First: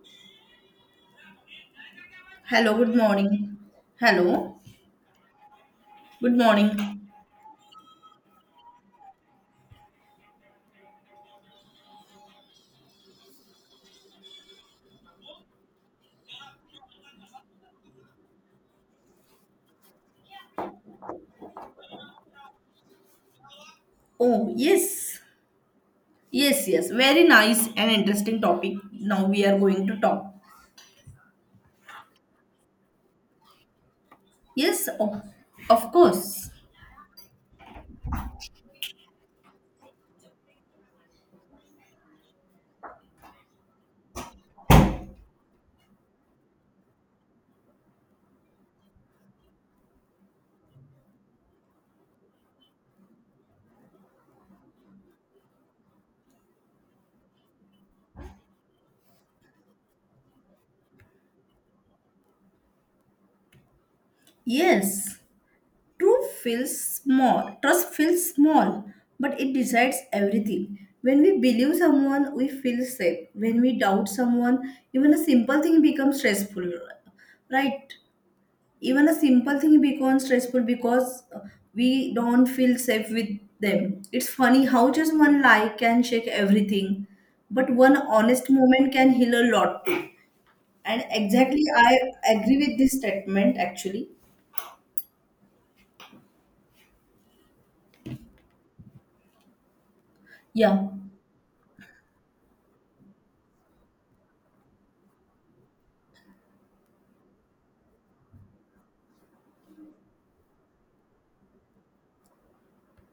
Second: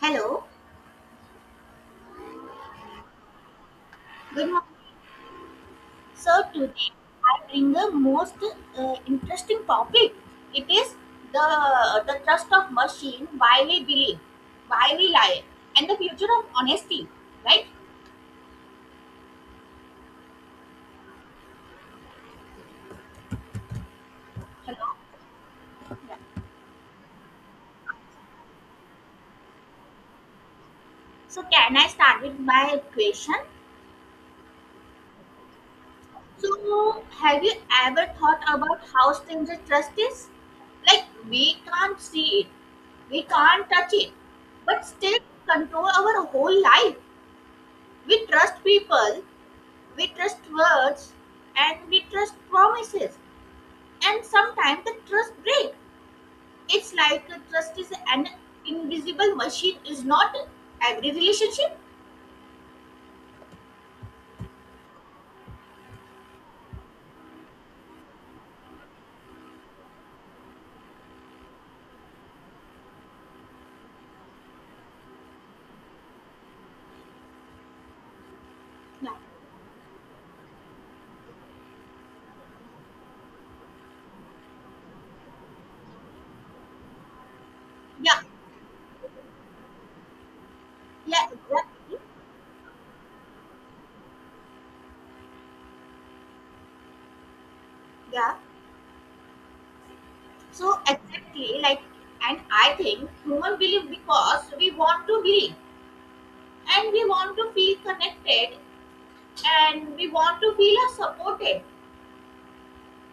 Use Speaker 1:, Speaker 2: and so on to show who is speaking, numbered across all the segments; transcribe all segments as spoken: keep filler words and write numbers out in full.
Speaker 1: Hello,
Speaker 2: Hello, good morning.
Speaker 1: good
Speaker 2: Hello,
Speaker 1: morning.
Speaker 2: good
Speaker 1: So today
Speaker 2: morning.
Speaker 1: I bring the most uh, interesting topic. It is the the trust of machine, why we believe, why we lie, and the future of honesty. Right?
Speaker 2: Oh,
Speaker 1: Hello.
Speaker 2: yes,
Speaker 1: Yeah.
Speaker 2: yes, yes. Very nice and interesting topic. Now we are going to talk.
Speaker 1: So can I start with my question?
Speaker 2: Yes, of, of course.
Speaker 1: So have you ever thought about how strange the trust is? Like we can't see it, we can't touch it, but still control our whole life. We trust people. We trust words, and we trust promises, and sometimes the trust breaks. It's like a trust is an invisible machine, is not every relationship.
Speaker 2: Yes, truth feels small. Trust feels small, but it decides everything. When we believe someone, we feel safe. When we doubt someone, even a simple thing becomes stressful, right? Even a
Speaker 1: Yeah,
Speaker 2: simple thing becomes stressful because uh, we don't feel safe with them. It's funny how just one lie can shake everything, but one
Speaker 1: yeah,
Speaker 2: honest moment can heal a lot. And
Speaker 1: yeah,
Speaker 2: exactly, I
Speaker 1: exactly.
Speaker 2: agree with this statement actually,
Speaker 1: Yeah, so
Speaker 2: yeah.
Speaker 1: exactly like, and I think human believe because we want to believe, and we want to feel connected, and we want to feel uh, supported,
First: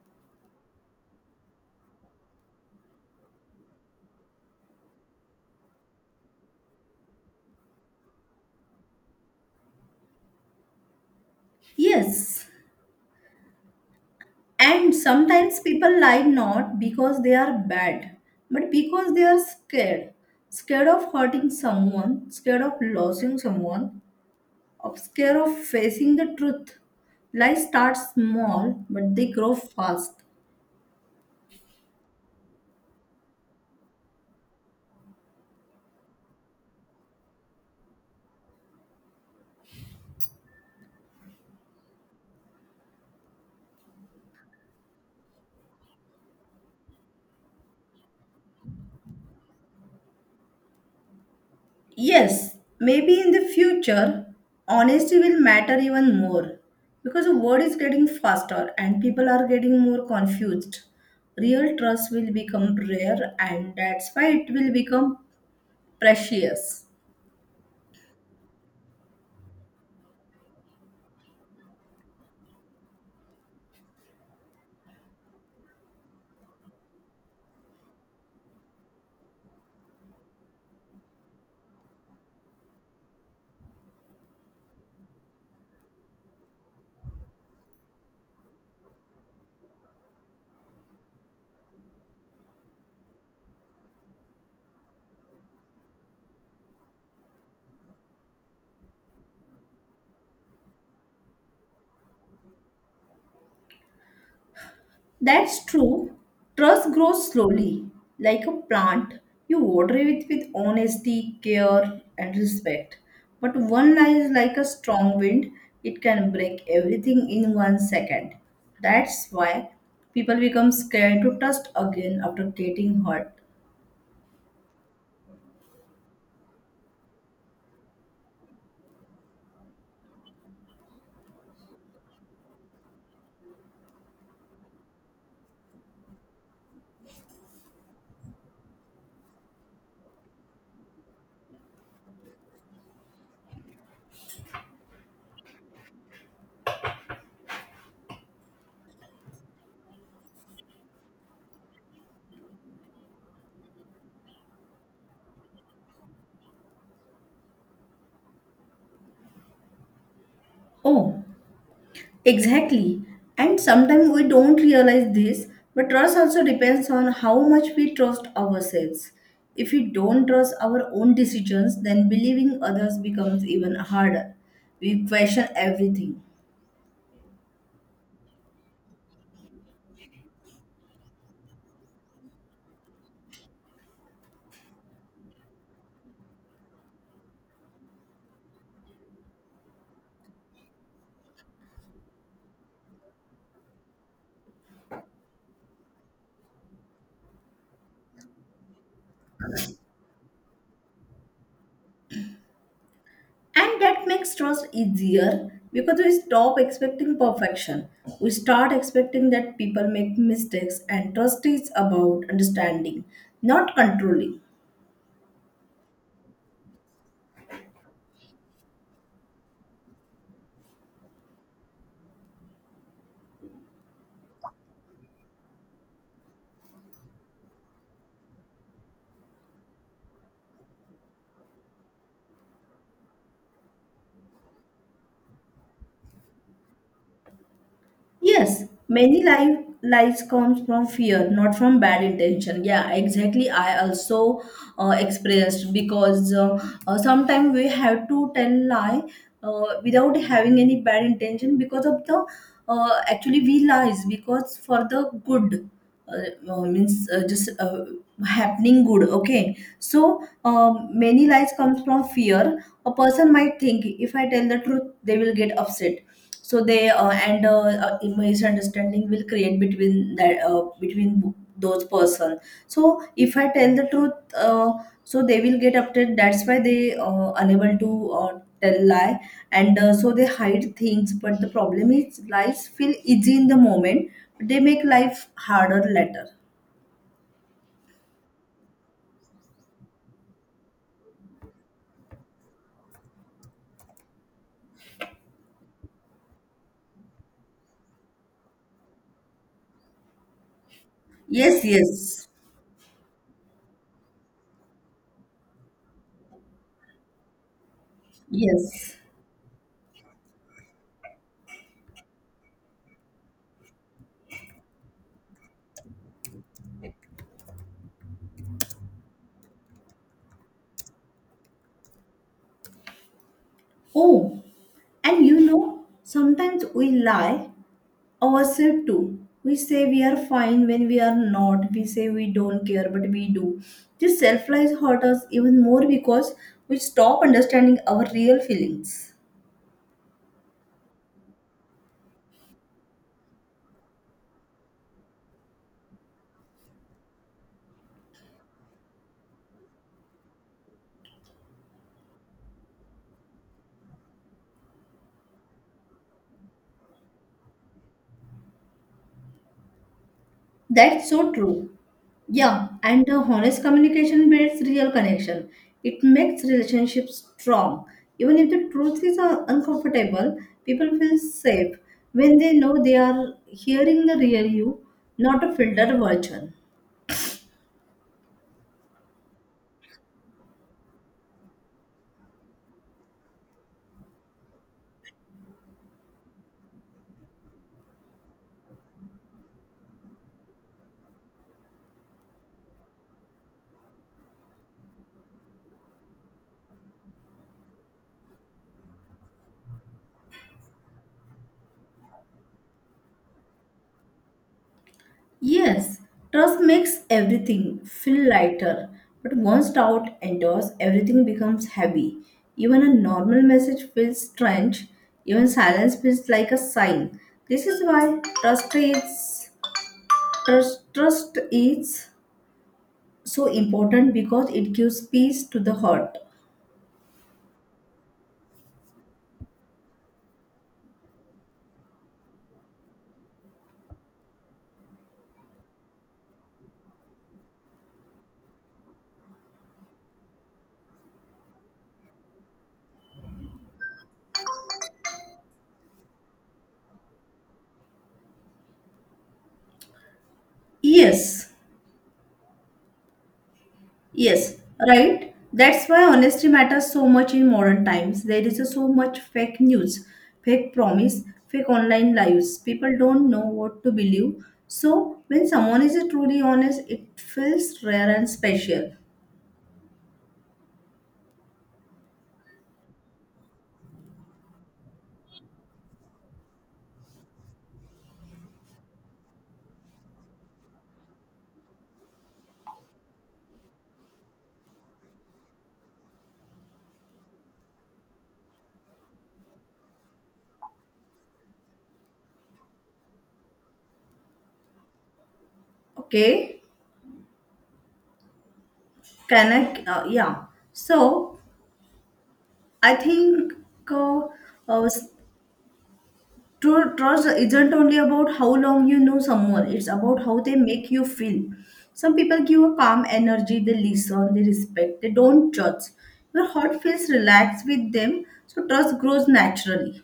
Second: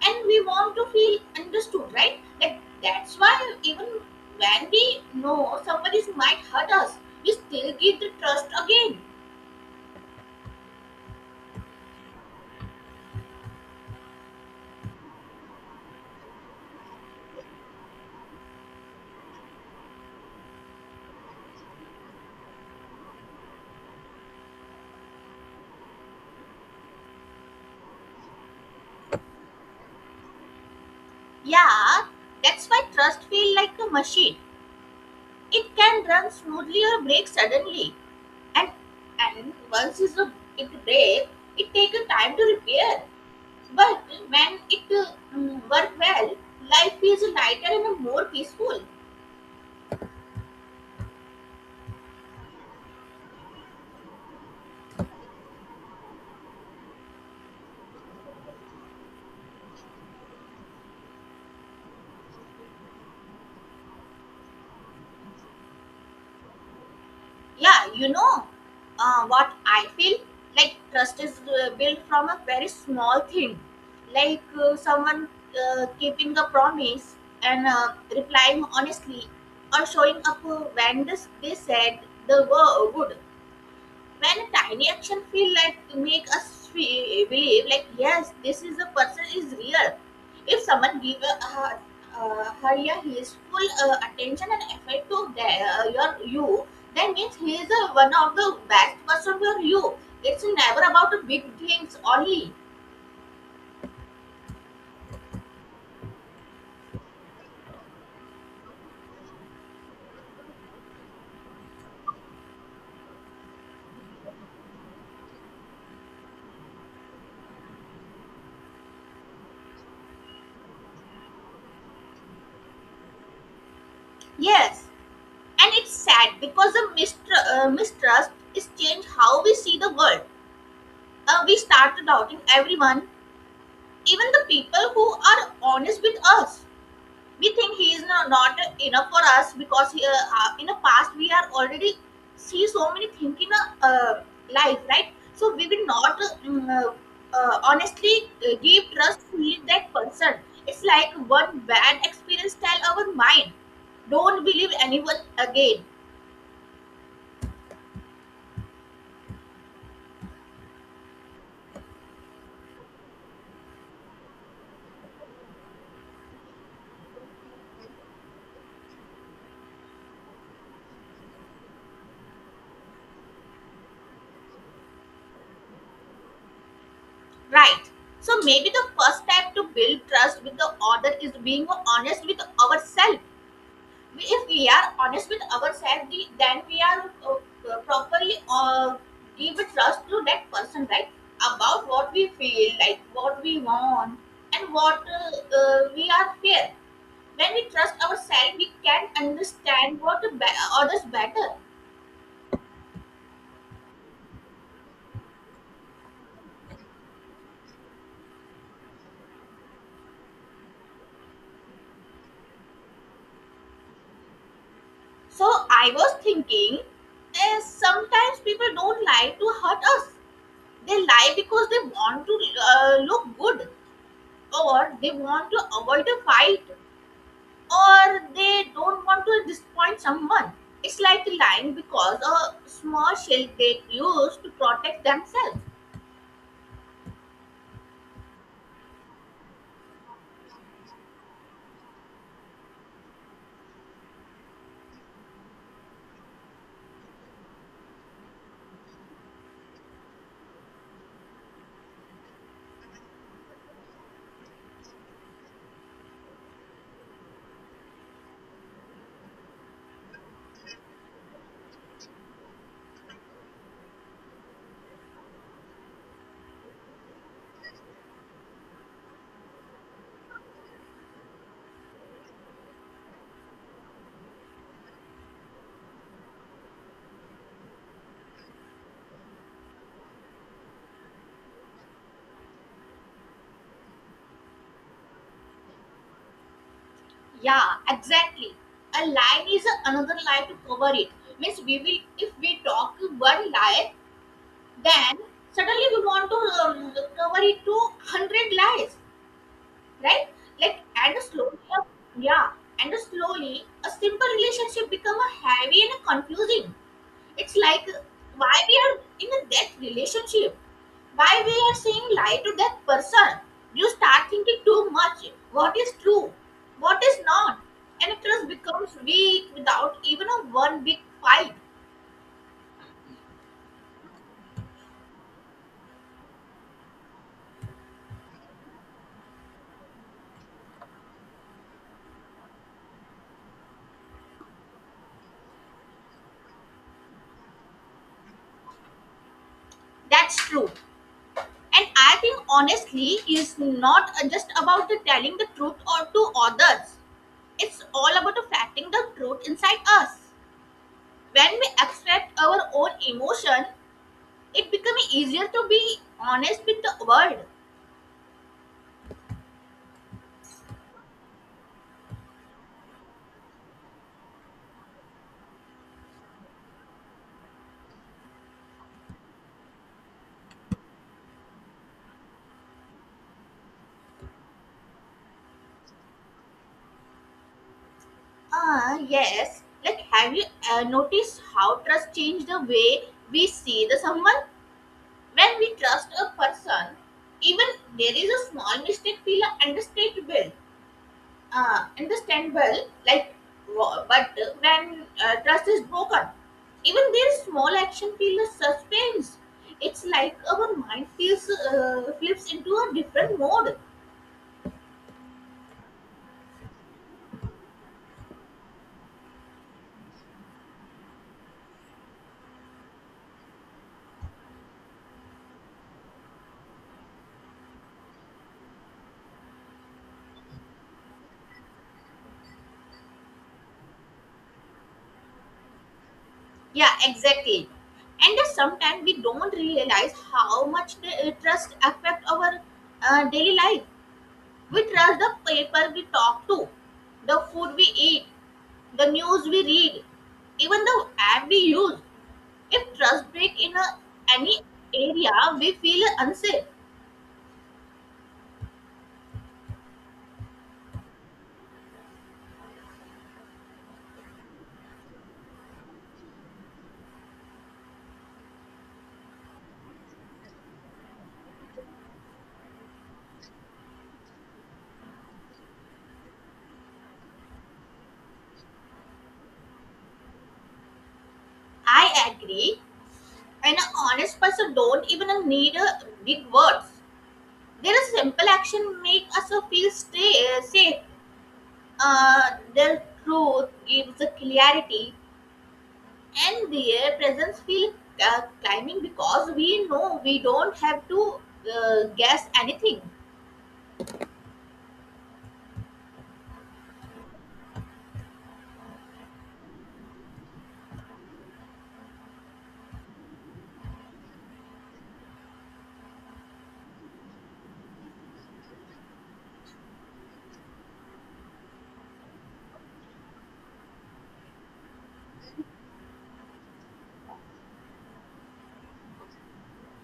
Speaker 1: and we want to feel understood, right? Like that's why even when we know somebody might hurt us, we still give the trust again.
Speaker 2: Yes, and sometimes people lie not because they are bad, but because they are scared. Scared of hurting someone, scared of losing someone, of scare of facing the truth. Lies start small, but they grow fast.
Speaker 1: Yeah, that's why trust feel like a machine. It can run smoothly or break suddenly, and and once it's a, it breaks, it takes a time to repair. But when it uh, mm, work well, life feels lighter and more peaceful.
Speaker 2: Yes, maybe in the future, honesty will matter even more because the world is getting faster and people are getting more confused. Real trust will become rare, and that's why it will become precious.
Speaker 1: Yeah, you know, uh, what I feel, like trust is uh, built from a very small thing, like uh, someone uh, keeping a promise, and uh, replying honestly, or showing up uh, when this, they said the word would, when a tiny action feel like make us feel, believe, like yes, this is a person is real. If someone give a, uh, uh, her, yeah, his full uh, attention and effort to their, uh, your you, that means he is uh, one of the best person for you. It's never about the big things only.
Speaker 2: That's true. Trust grows slowly, like a plant. You water it with honesty, care, and respect. But one lie is like a strong wind, it can break everything in one second. That's why people become scared to trust again after getting hurt.
Speaker 1: Yes, and it's sad because the mistr- uh, mistrust is change how we see the world. Uh, we start doubting everyone, even the people who are honest with us. We think he is not, not enough for us because he, uh, uh, in the past we are already see so many things in a uh, life, right? So we will not uh, mm, uh, uh, honestly uh, give trust fully that person. It's like one bad experience tell our mind, don't believe anyone again.
Speaker 2: Oh, exactly. And sometimes we don't realize this, but trust also depends on how much we trust ourselves. If we don't trust our own decisions, then believing others becomes even harder. We question everything.
Speaker 1: Right, so maybe the first step to build trust with the other is being honest with ourselves. If we are honest with ourselves, then we are uh, uh, properly uh, give trust to that person, right? About what we feel, like what we want, and what uh, uh, we are fear. When we trust ourselves, we can understand what be- others better.
Speaker 2: And that makes trust easier because we stop expecting perfection. We start expecting that people make mistakes, and trust is about understanding, not controlling.
Speaker 1: So I was thinking, uh, sometimes people don't lie to hurt us. They lie because they want to uh, look good, or they want to avoid a fight, or they don't want to disappoint someone. It's like lying because a small shield they use to protect themselves.
Speaker 2: Yes, many life lies comes from fear, not from bad intention. Yeah, exactly. I also uh, expressed because uh, uh, sometimes we have to tell lie uh, without having any bad intention because of the uh, actually we lies because for the good uh, uh, means uh, just uh, happening good. Okay, so um, many lies comes from fear. A person might think if I tell the truth, they will get upset so they uh, and uh, uh, misunderstanding will create between that uh, between bo- those person. So if I tell the truth, uh, so they will get upset, that's why they uh, unable to uh, tell lie. And uh, so they hide things, but the problem is lies feel easy in the moment, but they make life harder later.
Speaker 1: Yeah, exactly. A lie is another lie to cover it. Means we will, if we talk one lie, then suddenly we want to uh, cover it to hundred lies. Right? Like and slowly,
Speaker 2: Yes, yes,
Speaker 1: yeah, and slowly, a simple relationship become a heavy and a confusing. It's like uh, why we are
Speaker 2: yes.
Speaker 1: in a that relationship, why we are saying lie to that person. You start thinking too much. What is true, what is not, and trust becomes weak without even a one big fight.
Speaker 2: Oh, and you know sometimes we lie ourselves too. We say we are fine when we are not. We say we don't care, but we do. This self lies hurt us even more because we stop understanding our real feelings.
Speaker 1: That's true. And I think honestly is not uh, just about the telling the truth or to others. It's all about reflecting the truth inside us. When we abstract our own emotion, it becomes easier to be honest with the world.
Speaker 2: That's so true. Yeah, and the honest communication builds real connection. It makes relationships strong. Even if the truth is uh, uncomfortable, people feel safe when they know they are hearing the real you, not a filtered version.
Speaker 1: Ah, yes. Like, have you uh, noticed how trust changed the way we see the someone? When we trust a person, even there is a small mistake feel understandable. uh, understandable, like, wa- but uh, when uh, trust is broken, even their small action feels suspense. It's like our mind feels uh, flips into a different mode.
Speaker 2: Yes, trust makes everything feel lighter, but once doubt enters, everything becomes heavy. Even a normal message feels strange, even silence feels like a sign. This is why trust is trust, trust is so important because it gives peace to the heart.
Speaker 1: Yeah, exactly. And that sometimes we don't realize how much the, uh, trust affect our uh, daily life. We trust the people we talk to, the food we eat, the news we read, even the app we use. If trust break in a, any area, we feel unsafe.
Speaker 2: Yes. Yes, right. That's why honesty matters so much in modern times. There is a so much fake news, fake promise, fake online lives. People don't know what to believe. So when someone is truly honest, it feels rare and special.
Speaker 1: I agree. An honest person don't even need a big words. Their simple action make us feel stay, safe. Uh, their truth gives a clarity, and their presence feel uh, climbing because we know we don't have to uh, guess anything.
Speaker 2: Okay, can I? Uh, yeah. So I think uh, uh, s- true trust isn't only about how long you know someone, it's about how they make you feel. Some people give a calm energy, they listen, they respect, they don't judge. Your heart feels relaxed with them, so trust grows naturally.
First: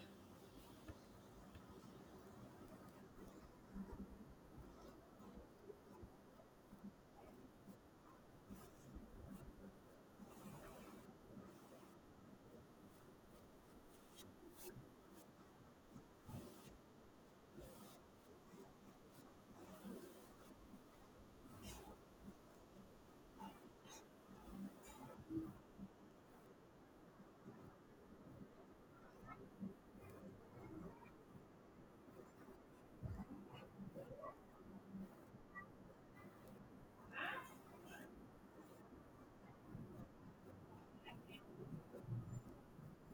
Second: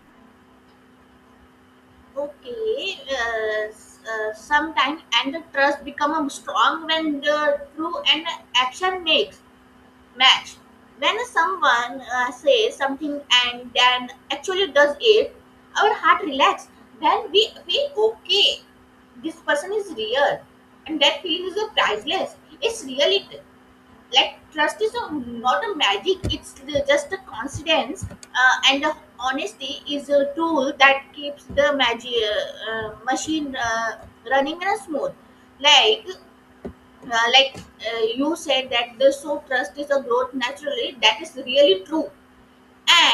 Speaker 1: Okay, uh, s- uh, sometime and the trust become um, strong when the true and action makes match. When someone uh, says something and then actually does it, our heart relax. Then we feel okay. This person is real, and that feeling is priceless. It's real, like trust is a, not a magic, it's the, just a confidence, uh, and the honesty is a tool that keeps the magic uh, uh, machine uh, running in a smooth, like uh, like uh, you said that the so trust is a growth naturally, that is really true.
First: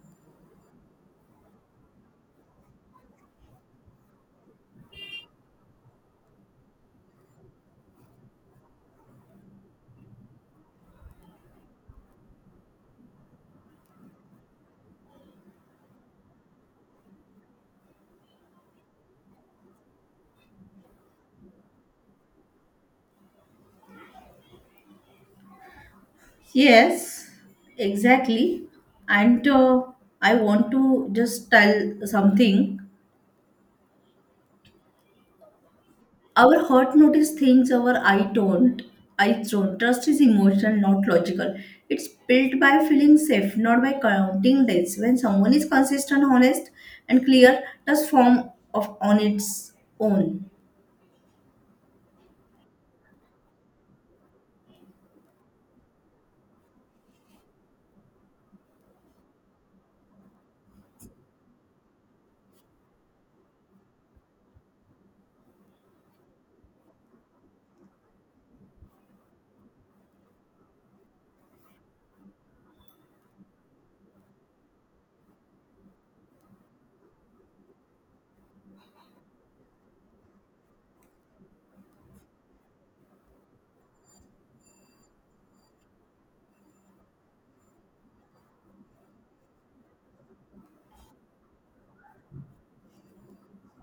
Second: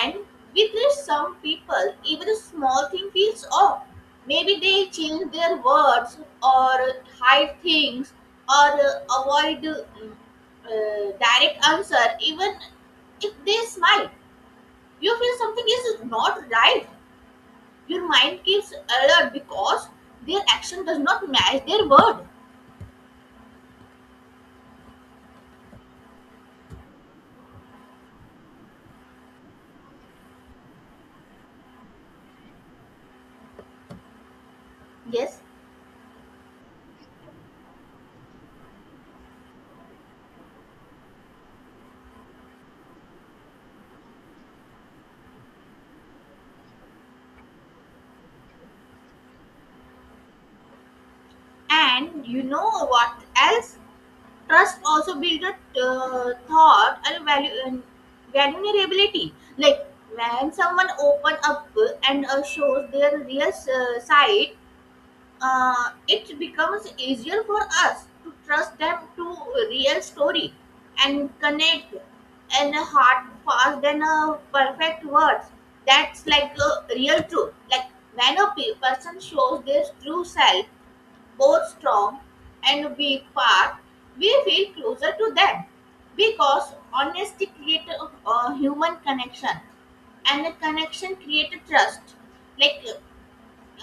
Speaker 1: And with this, some people, even a small thing feels off. Maybe they change their words or hide things or uh, avoid uh, uh, direct answer, even if they smile. You feel something is not right. Your mind keeps alert because their action does not match their word.
Speaker 2: Yes, exactly. And uh, I want to just tell something.
Speaker 1: Yes.
Speaker 2: Our heart notices things our eye don't. Eyes don't. Trust is emotional, not logical. It's built by feeling safe, not by counting days. When someone is consistent, honest, and clear, trust form of on its own.
Speaker 1: And you know what else? Trust also build a uh, thought and value and vulnerability, like when someone open up and uh, shows their real uh, side. Uh, it becomes easier for us to trust them to real story and connect and heart fast than a perfect words. That's like a real truth, like when a pe- person shows their true self, both strong and weak part, we feel closer to them because honesty creates a, a human connection, and the connection creates trust. Like,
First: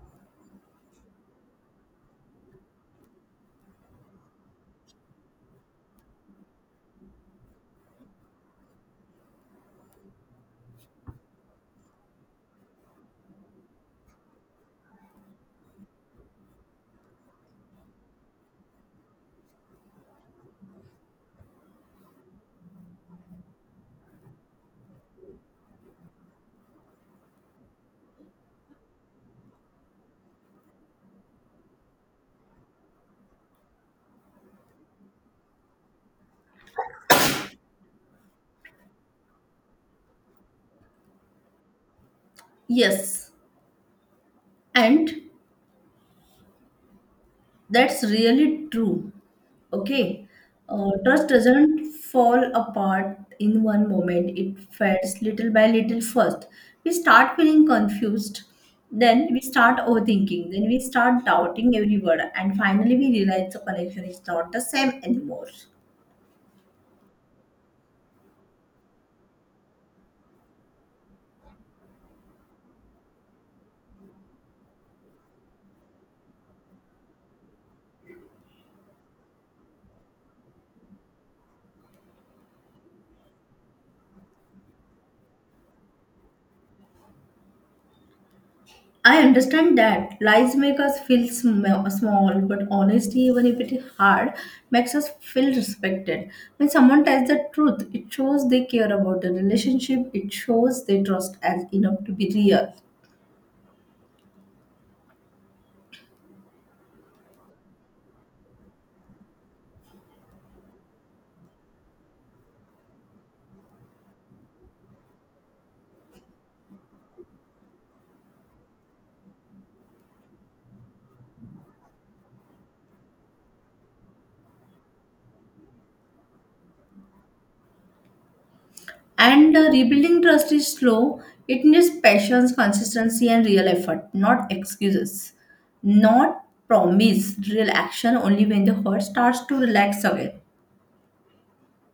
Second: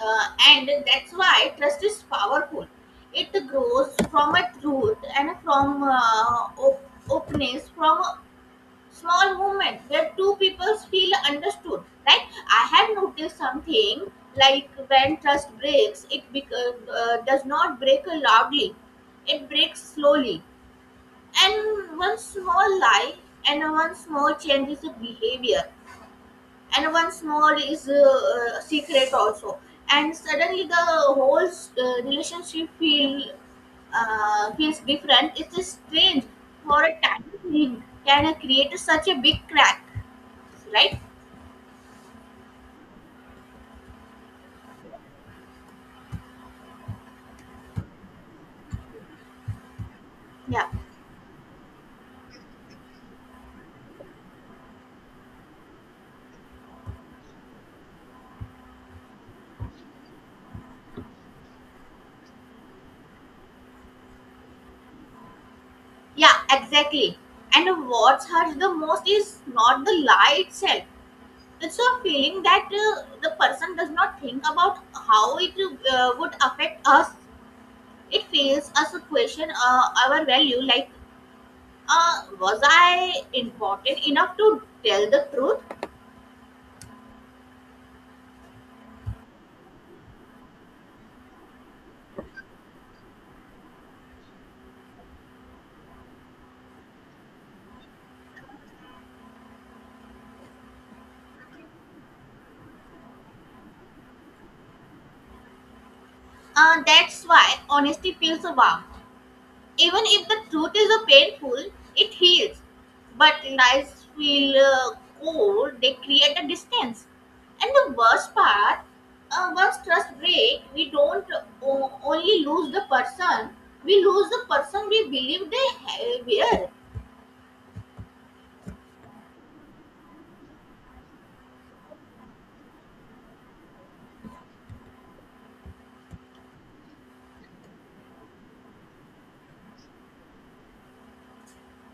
Speaker 1: uh, and that's why trust is powerful. It grows from a truth and from uh, op- openness, from small movement where two people feel understood. Right, I have noticed something, like when trust breaks it bec- uh, uh, does not break loudly. It breaks slowly, and one small lie and one small change is a behavior and one small is a, uh, secret also, and suddenly the whole uh, relationship feel, uh, feels different. It is strange for a tiny thing can create such a big crack, right?
Speaker 2: Yes, and that's really true. Okay.
Speaker 1: Yeah.
Speaker 2: Uh, trust doesn't fall apart in one moment, it fades little by little first. We start feeling confused, then we start overthinking, then we start doubting every word, and finally we realize the connection is not the same anymore.
Speaker 1: Yeah, exactly. And what hurts the most is not the lie itself. It's a feeling that uh, the person does not think about how it uh, would affect us. It fails us to question uh, our value, like, uh, was I important enough to tell the truth?
Speaker 2: I understand that lies make us feel sm- small, but honesty, even if it is hard, makes us feel respected. When someone tells the truth, it shows they care about the relationship, it shows they trust as enough to be real.
Speaker 1: Uh, that's why honesty feels warm. Even if the truth is a painful, it heals. But lies feel uh, cold, they create a distance. And the worst part, uh, once trust breaks, we don't o- only lose the person, we lose the person we believe they ha- were.
Speaker 2: And uh, rebuilding trust is slow, it needs patience, consistency, and real effort, not excuses, not promise, real action only when the heart starts to relax again.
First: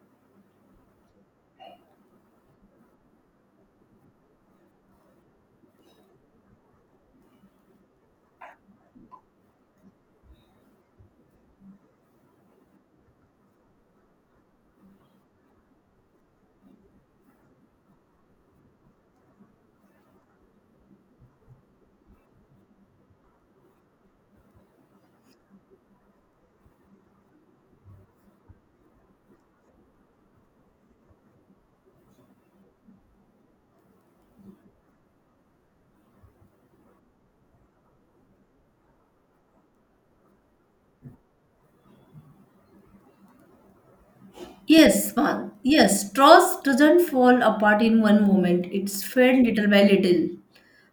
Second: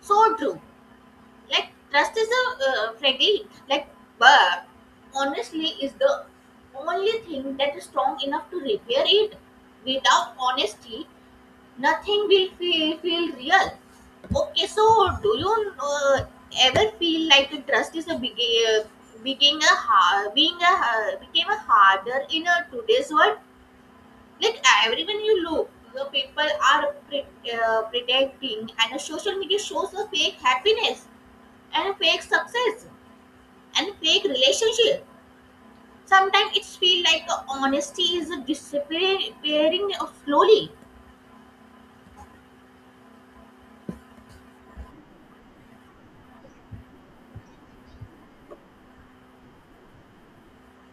Speaker 1: So true. Like trust is a uh, fragile, like, but honestly is the only thing that is strong enough to repair it. Without honesty, nothing will feel, feel real. Okay, so do you uh, ever feel like trust is a big, uh, being a hard, being a ha- became a harder in a today's world? Like everyone you look, the people are pre- uh, predicting, and social media shows a fake happiness and fake success and fake relationship. Sometimes it feels like uh, honesty is disappearing slowly.
Speaker 2: Yes, one. Yes, trust doesn't fall apart in one moment. It's fed little by little.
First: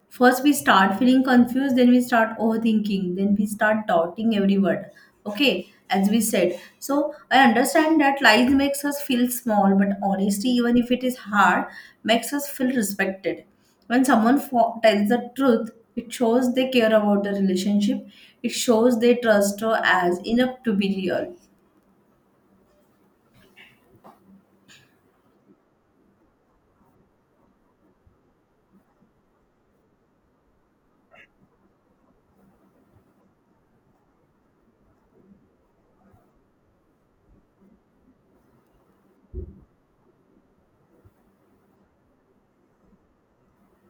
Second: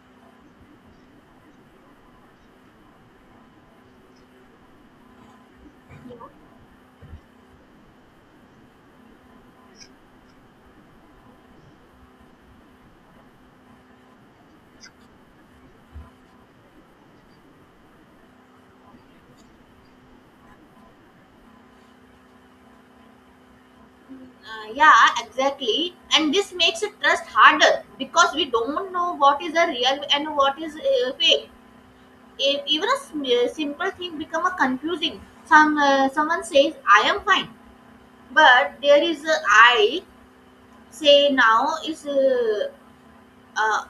Speaker 2: First, we start feeling confused, then we start overthinking, then we start doubting every word. Okay, as we said. So, I understand that lies makes us feel small, but honesty, even if it is hard, makes us feel respected. When someone fo- tells the truth, it shows they care about the relationship, it shows they trust her as enough to be real.
Speaker 1: Uh, yeah, exactly. And this makes it trust harder because we don't know what is a real and what is uh, fake. If even a sm- uh, simple thing become a confusing. Some uh, someone says I am fine, but there is a I say now is uh, uh,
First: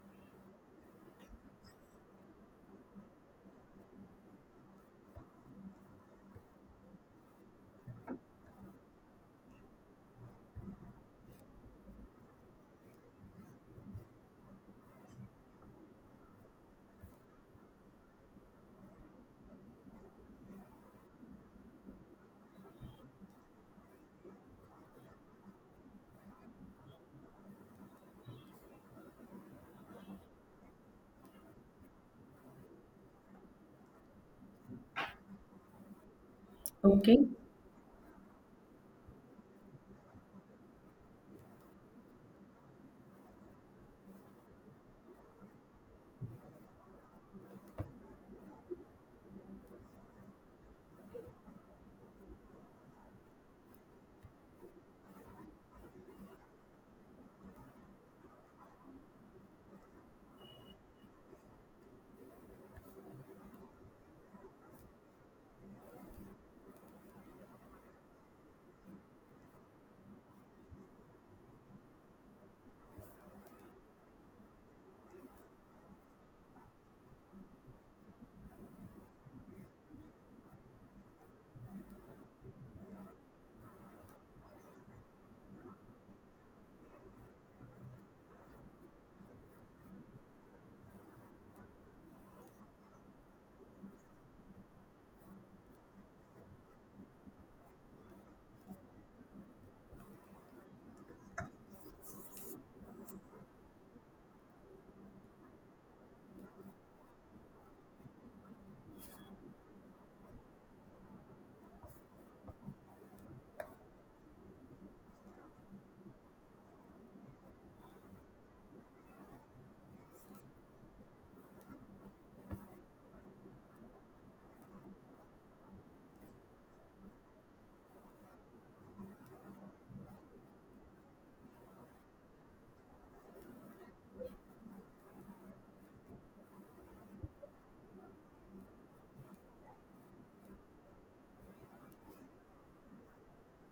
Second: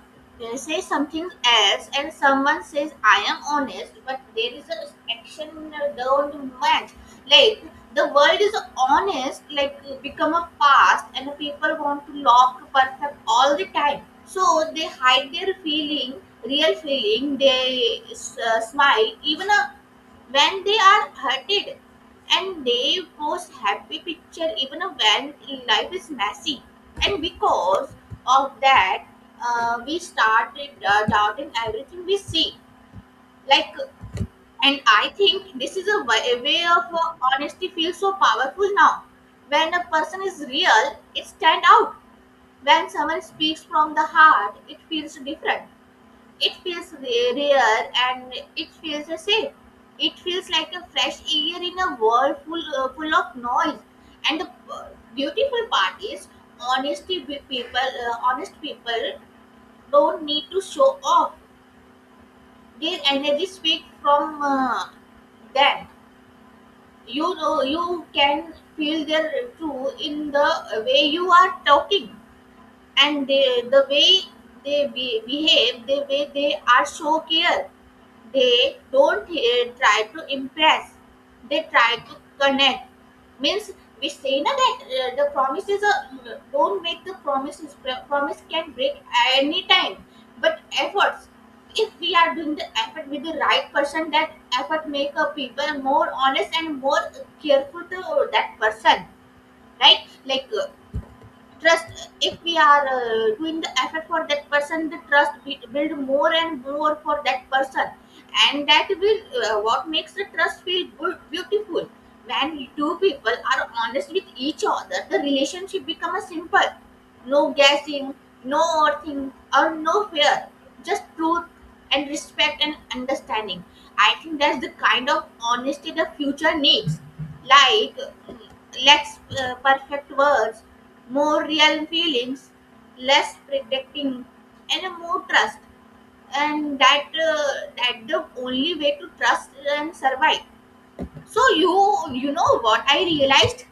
Speaker 1: uh, say something else, and someone says I am honest but there is an action that don't match, like the world is honest, like become a past, and people want to lock perfect all the time, so they hide their feeling, real feeling, they uh, smile even uh, when they are hurted, and they post happy picture even when life is messy. And because of that, uh, we started uh, doubting everything we see, like, and I think this is a wa- a way of uh,
Speaker 2: Okay,
Speaker 1: honesty feels so powerful now. When a person is real, it stand out. When someone speaks from the heart, it feels different. It feels rare, and it feels safe. It feels like a fresh air in a world full, uh, full of noise. And the uh, beautiful part is, honesty with people, uh, honest people don't need to show off. Their energy speaks from uh, them. You know, you can feel their true in the way you are talking. And they the way they be, behave, the way they are so care. They don't uh, try to impress, they try to connect. Means we say na that uh, the promise is a, don't make the promises. Pro- promise can break any time, but efforts, if we are doing the effort with the right person, that effort make a people more honest and more careful to that person, right? Like uh, trust, if we are uh, doing the effort for that person, the trust be- build more and more for that person. And that will uh, what makes the trust feel good, beautiful. When two people are honest with each other, the relationship becomes simple. No guessing, no overthink, or no fear. Just truth and respect and understanding. I think that's the kind of honesty the future needs. Like mm, less uh, perfect words, more real feelings, less predicting, and a more trust. And that uh, that the only way to trust and survive. So you you know what I realized,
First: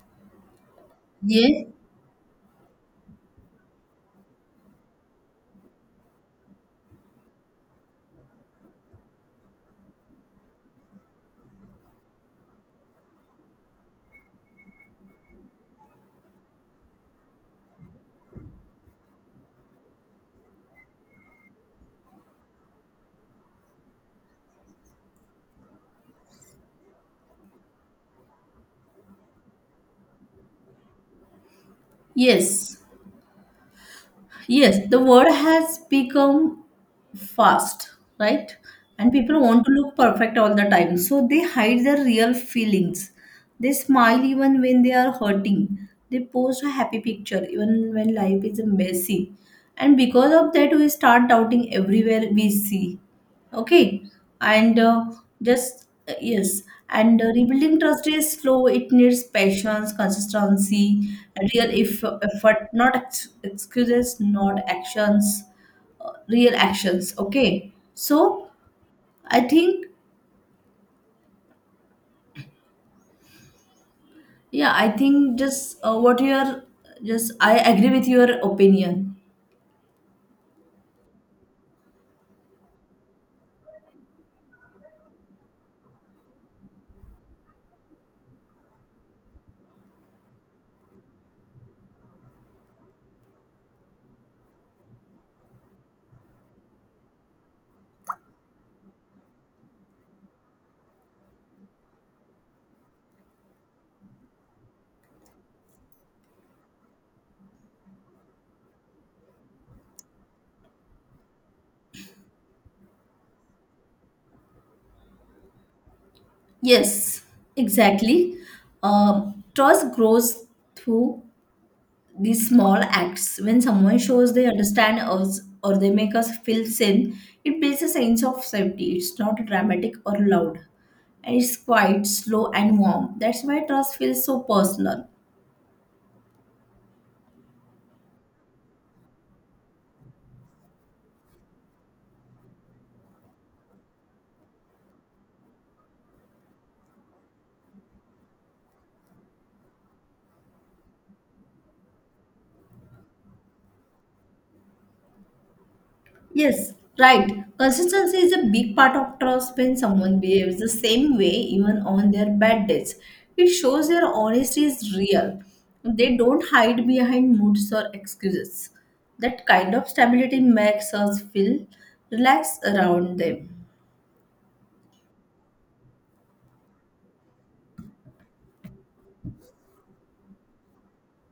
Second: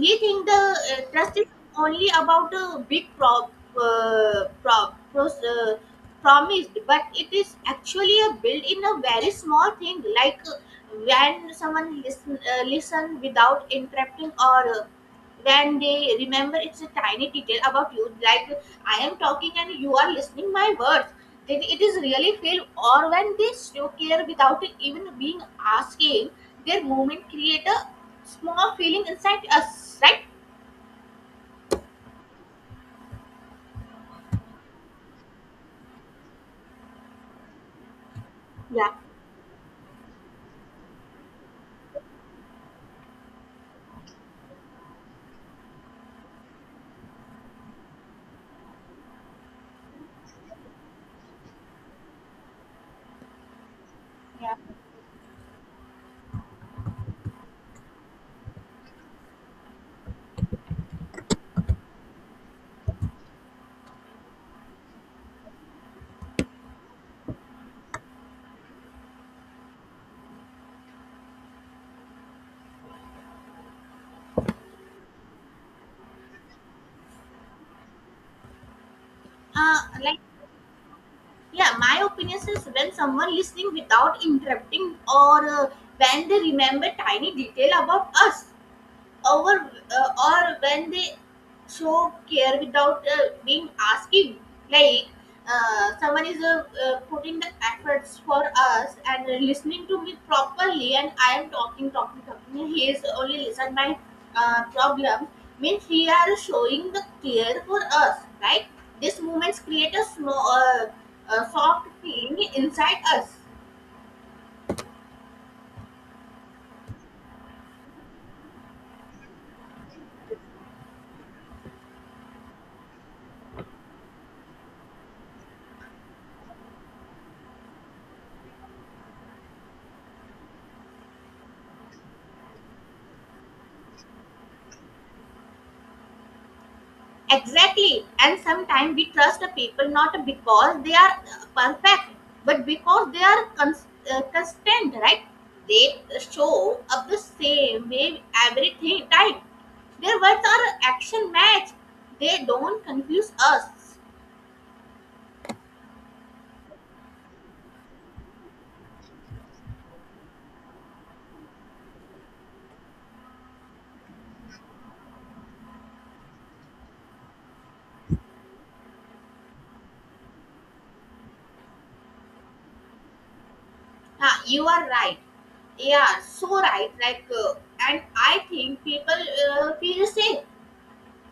Speaker 1: we think the uh, trust is
Speaker 2: yes.
Speaker 1: only about the big prop, uh, prop pros, uh, promised, but it is actually a built in a very small thing, like uh, when someone listen, uh, listen without interrupting, or uh, when they remember it's a tiny detail about you, like I am talking and you are listening my words, then it is really feel. Or when they show care without even being asking, their movement create a small feeling inside us, right?
Speaker 2: Yes, yes, the word has become fast, right?
Speaker 1: Yeah.
Speaker 2: And people want to look perfect all the time. So they hide their real feelings. They smile even when they are hurting. They post a happy picture even when life is messy. And because of that, we start doubting everywhere we see. Okay.
Speaker 1: Yeah.
Speaker 2: And uh, just, uh, yes. And uh, rebuilding trust is slow. It needs patience, consistency, and real if, effort, not ex- excuses, not actions, real actions. Okay, so I think, yeah, I think just uh, what you're just I agree with your opinion.
Speaker 1: Uh, like yeah, my opinion is when someone listening without interrupting or uh, when they remember tiny detail about us over uh, or when they show care without uh, being asking. Like uh, someone is uh, uh, putting the efforts for us and listening to me properly, and I am talking talking talking and he is only listen my uh, problem, means he are showing the care for us, right? These moments create a snow, uh, uh, soft feeling inside us.
Speaker 2: Yes, exactly. Um, trust grows through these small acts. When someone shows they understand us or they make us feel seen, it builds a sense of safety. It's not dramatic or loud, and it's quite slow and warm. That's why trust feels so personal.
Speaker 1: Exactly. And sometimes we trust the people not because they are uh, perfect, but because they are cons- uh, constant, right? They show up the same way everything time. Their words are action match. They don't confuse us.
Speaker 2: Yes, right. Consistency is a big part of trust when someone behaves the same way even on their bad days. It shows their honesty is real. They don't hide behind moods or excuses. That kind of stability makes us feel relaxed around them.
Speaker 1: Huh, you are right. Yeah, so right. Like, uh, and I think people uh, feel safe.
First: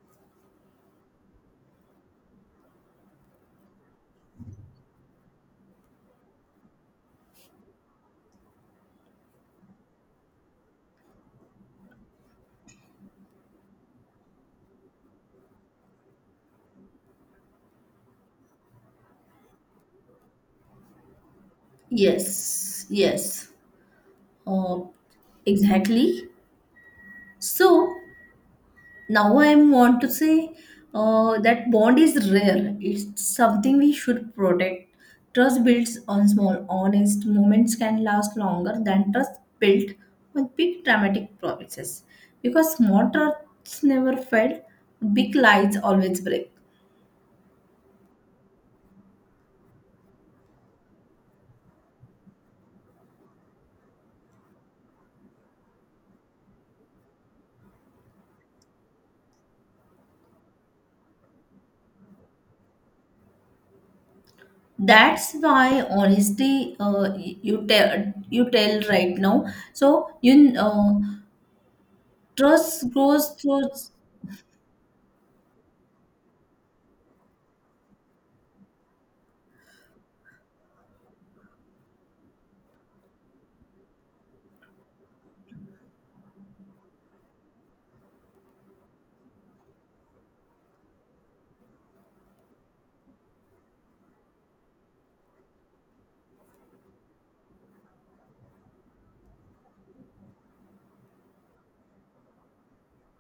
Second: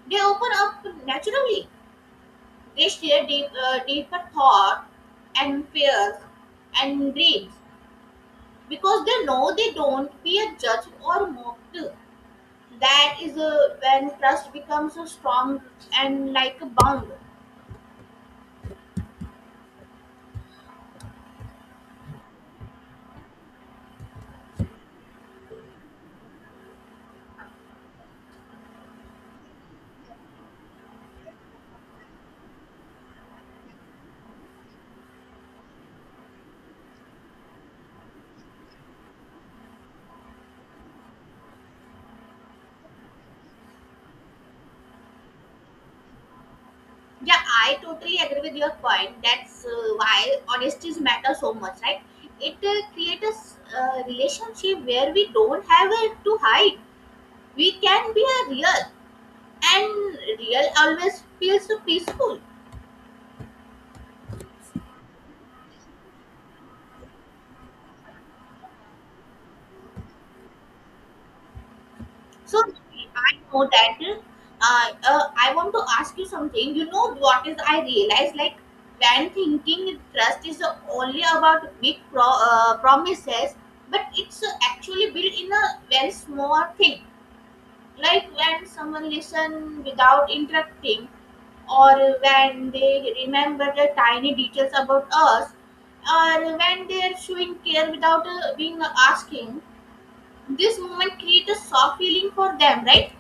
Speaker 1: They open up naturally. They share deep, uh, deeper thought and fears and dreams, because they know they don't fear judged or mocked. That is uh, when trust becomes uh, strong and like a bond.
Speaker 2: Yes, yes, uh, exactly. So, now I want to say uh, that bond is rare. It's something we should protect. Trust builds on small, honest moments can last longer than trust built on big dramatic promises. Because small trusts never fail, big lies always break.
Speaker 1: Yeah, I totally agree with your point. That's uh, why honesty matters so much, right? It uh, creates a uh, relationship where we don't have uh, to hide. We can be a real, and real always feels so peaceful.
Speaker 2: That's why honesty, uh, you tell, you tell right now. So you uh,
Speaker 1: So
Speaker 2: trust grows
Speaker 1: I know
Speaker 2: through
Speaker 1: that uh, uh, I want to ask you something. You know what is I realize, like when thinking trust is only about big pro- uh, promises, but it's actually built in a very small thing. Like when someone listen without interrupting, or when they remember the tiny details about us, or when they're showing care without uh, being asking. This moment creates a soft feeling for them, right?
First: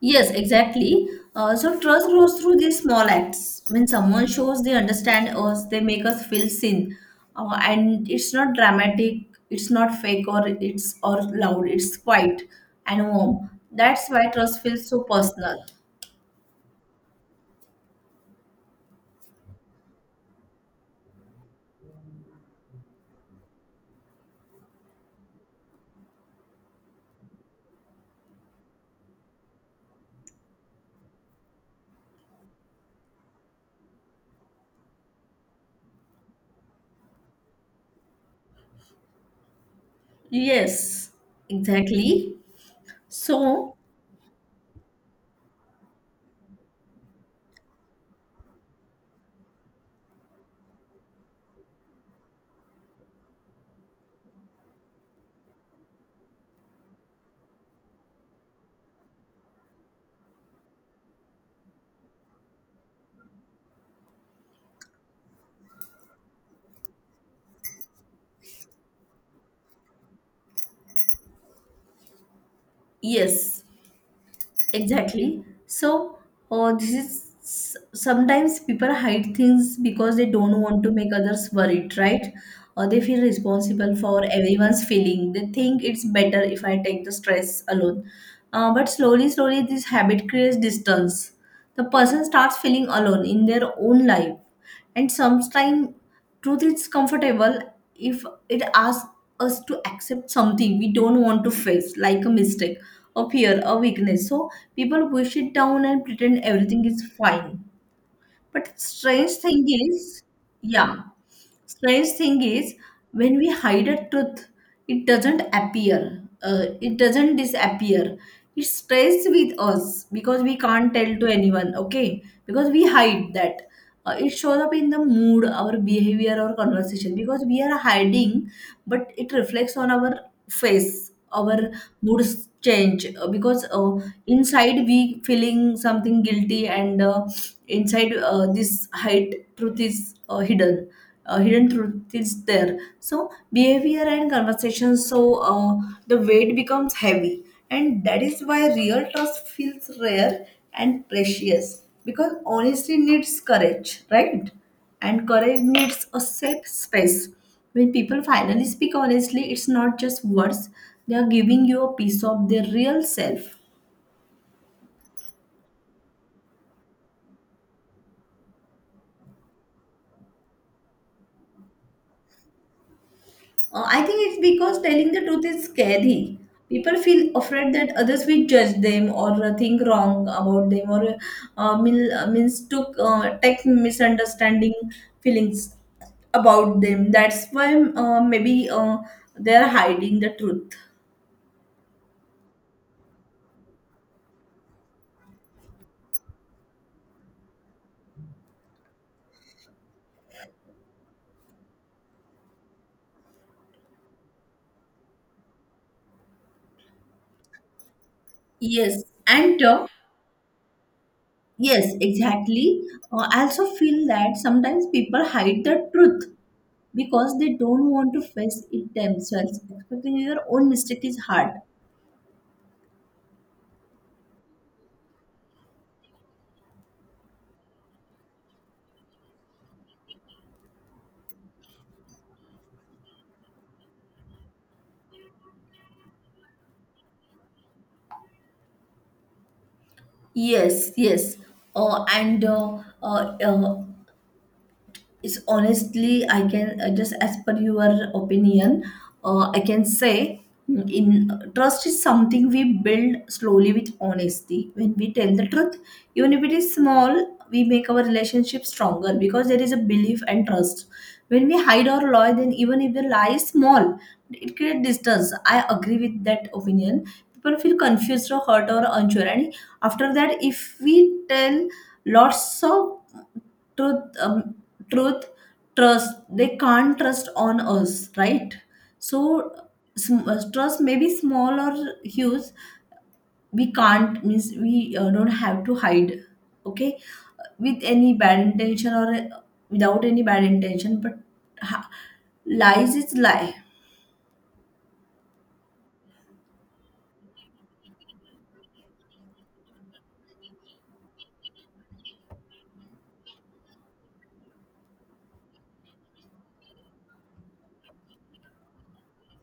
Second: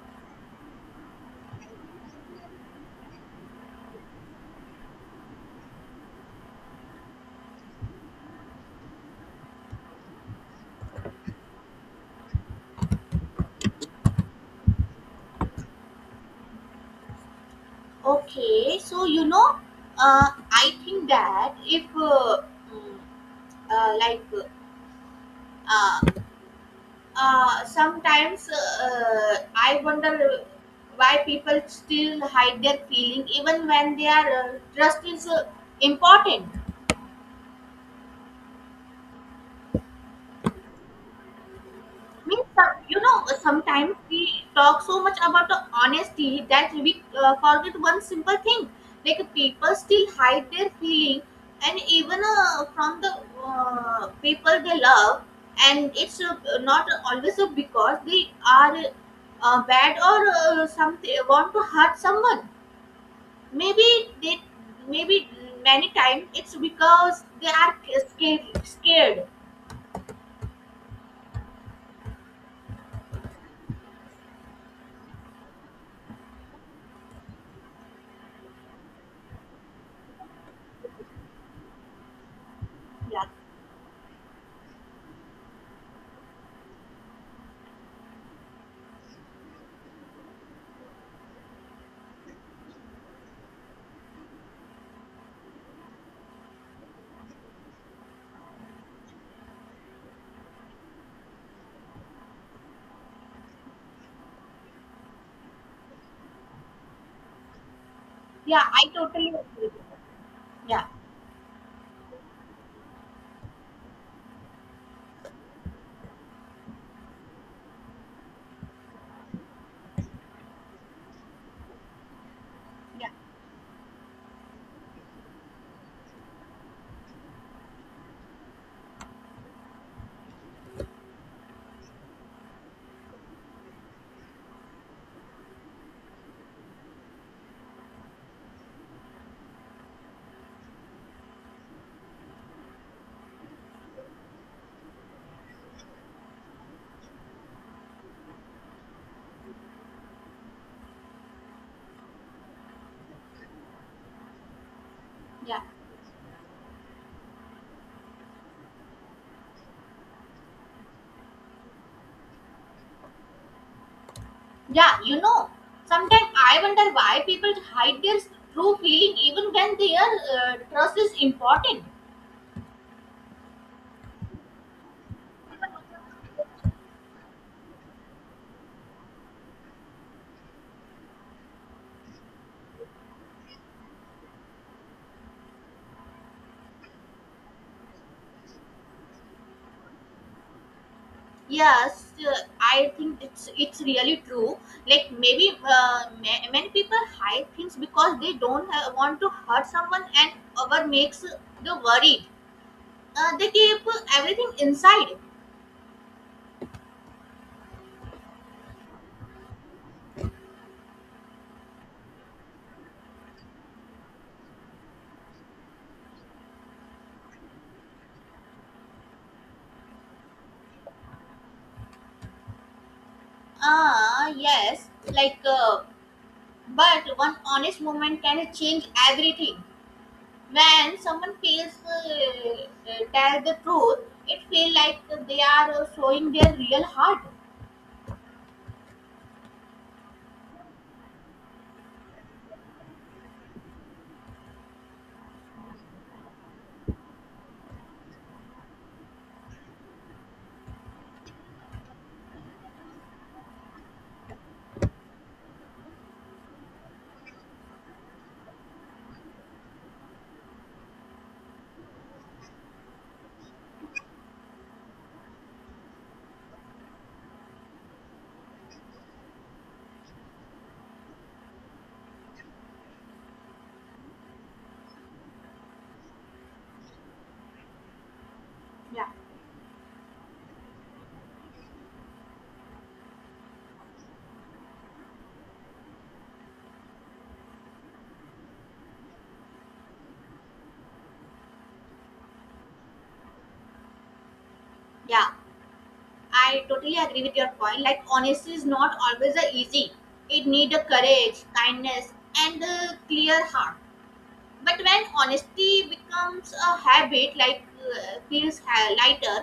Speaker 2: yes, exactly. Uh, so trust grows through these small acts. When someone shows they understand us, they make us feel seen, uh, and it's not dramatic, it's not fake, or it's or loud. It's quiet and warm. That's why trust feels so personal.
Speaker 1: Okay, so you know, uh, I think that if uh, mm, uh, like uh, uh, sometimes uh, uh, I wonder why people still hide their feeling even when their uh, trust is uh, important.
Speaker 2: Yes, exactly.
Speaker 1: Means some- you know uh,
Speaker 2: So
Speaker 1: sometimes we talk so much about the honesty that we uh, forget one simple thing, like people still hide their feeling, and even uh, from the uh, people they love, and it's uh, not always uh, because they are uh, bad or uh, something want to hurt someone. Maybe they, maybe many times it's because they are scared scared.
Speaker 2: yes, exactly. So, uh, this is s- sometimes people hide things because they don't want to make others worried, right? Or they feel
Speaker 1: Yeah.
Speaker 2: responsible for everyone's feeling. They think it's better if I take the stress alone. Uh, but slowly, slowly, this habit creates distance. The person starts feeling alone in their own life, and sometimes truth is comfortable if it asks us to accept something we don't want to face, like a mistake, a fear, a weakness. So people push it down and pretend everything is fine.
Speaker 1: Yeah,
Speaker 2: But
Speaker 1: I totally
Speaker 2: strange thing
Speaker 1: agree with you.
Speaker 2: is,
Speaker 1: Yeah.
Speaker 2: yeah, strange thing is when we hide a truth, it doesn't appear, uh, it doesn't disappear. It stays with us because we can't tell to anyone. Okay, because we hide that, uh, it shows up in the mood, our behavior, our conversation, because we are hiding, but it reflects on our face. Our moods change uh, because uh, inside we feeling something guilty, and uh, inside uh, this hide truth is uh, hidden. Uh, hidden truth is there, so behavior and conversation. So uh, the weight becomes heavy, and that is why real trust feels rare and precious because honesty needs courage, right? And courage
Speaker 1: Yeah,
Speaker 2: needs a safe space. When people finally speak honestly, it's not just words, they are giving you a piece of their real self.
Speaker 1: yeah, you know, sometimes I wonder why people hide their true feeling even when their uh, trust is important.
Speaker 2: Uh, I think it's because telling the truth is scary. People feel afraid that others will judge them or uh, think wrong about them or uh, mil- uh, mistook, uh, take misunderstanding feelings about them. That's why uh, maybe uh, they're hiding the truth.
Speaker 1: Yes, uh, I think it's it's really true. Like maybe uh, ma- many people hide things because they don't uh, want to hurt someone, and over makes the worried. Uh, they keep everything inside.
Speaker 2: Yes, and uh, yes, exactly. Uh, I also feel that sometimes people hide the truth because they don't want to face it themselves. Expecting your own mistake is hard.
Speaker 1: Ah, yes, like uh, but one honest moment can change everything. When someone feels uh, uh, tell the truth, it feel like they are uh, showing their real heart.
Speaker 2: Yes, yes. Uh, and uh, uh, uh, it's honestly I can uh, just as per your opinion, uh, I can say mm, in trust is something we build slowly with honesty. When we tell the truth, even if it is small, we make our relationship stronger because there is a belief and trust. When we hide our lie, then even if the lie is small, it creates distance. I agree with that opinion. People feel confused or hurt or unsure, and after that if we tell lots of truth, um, truth, trust, they can't trust on us, right?
Speaker 1: Yeah.
Speaker 2: So sm- uh, trust may be small or huge. We can't means we uh, don't have to hide, okay, with any bad intention or uh, without any bad intention, but ha- lies is lie.
Speaker 1: Yeah, I totally agree with your point. Like honesty is not always uh, easy, it need a courage, kindness, and a clear heart. But when honesty becomes a habit, like uh, feels ha- lighter,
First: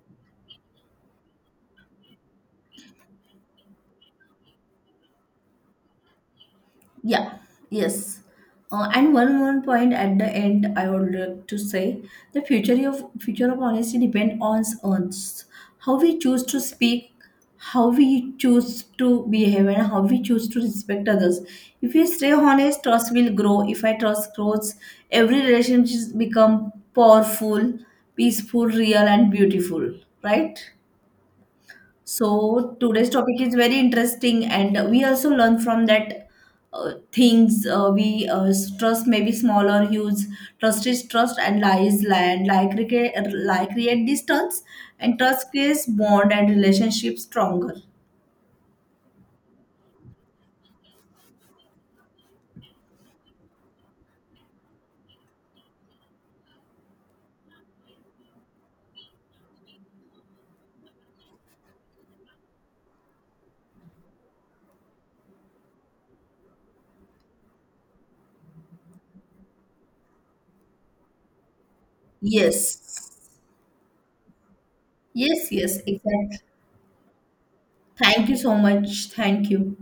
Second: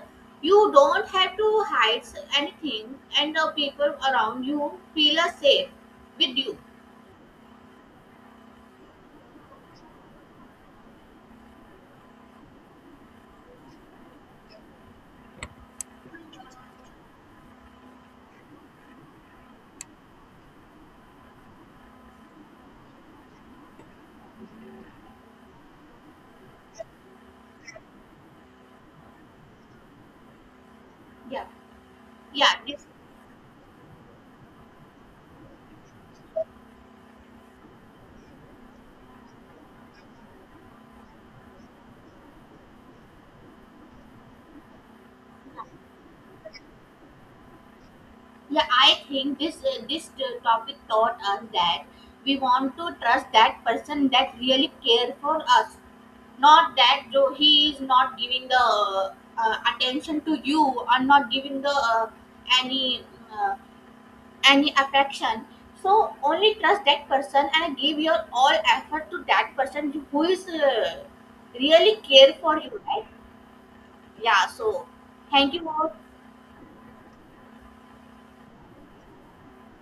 Speaker 1: you don't have to hide anything and the people around you feel uh, safe with you.
Speaker 2: Yeah, yes. Uh, and one more point at the end, I would like to say the future of future of honesty depends on us, how we choose to speak, how we choose to behave, and how we choose to respect others. If we stay honest, trust will grow. If I trust grows, every relationship become powerful, peaceful, real, and beautiful. Right?
Speaker 1: Yeah. Yeah,
Speaker 2: So
Speaker 1: this.
Speaker 2: today's topic is very interesting, and we also learn from that uh, things uh, we uh, trust may be small or huge. Trust is trust, and lie is lie, and lie create lie create distance, and trust creates bond and relationship stronger.
Speaker 1: Yeah, I think this uh, this uh, topic taught us that we want to trust that person that really care for us, not that though he is not giving the uh, uh, attention to you, or not giving the uh, any uh, any affection. So only trust that person and give your all effort to that person who is uh, really care for you, right?
Speaker 2: Yes,
Speaker 1: Yeah. So
Speaker 2: yes,
Speaker 1: thank you
Speaker 2: yes,
Speaker 1: all.
Speaker 2: exactly. Thank you so much. Thank you.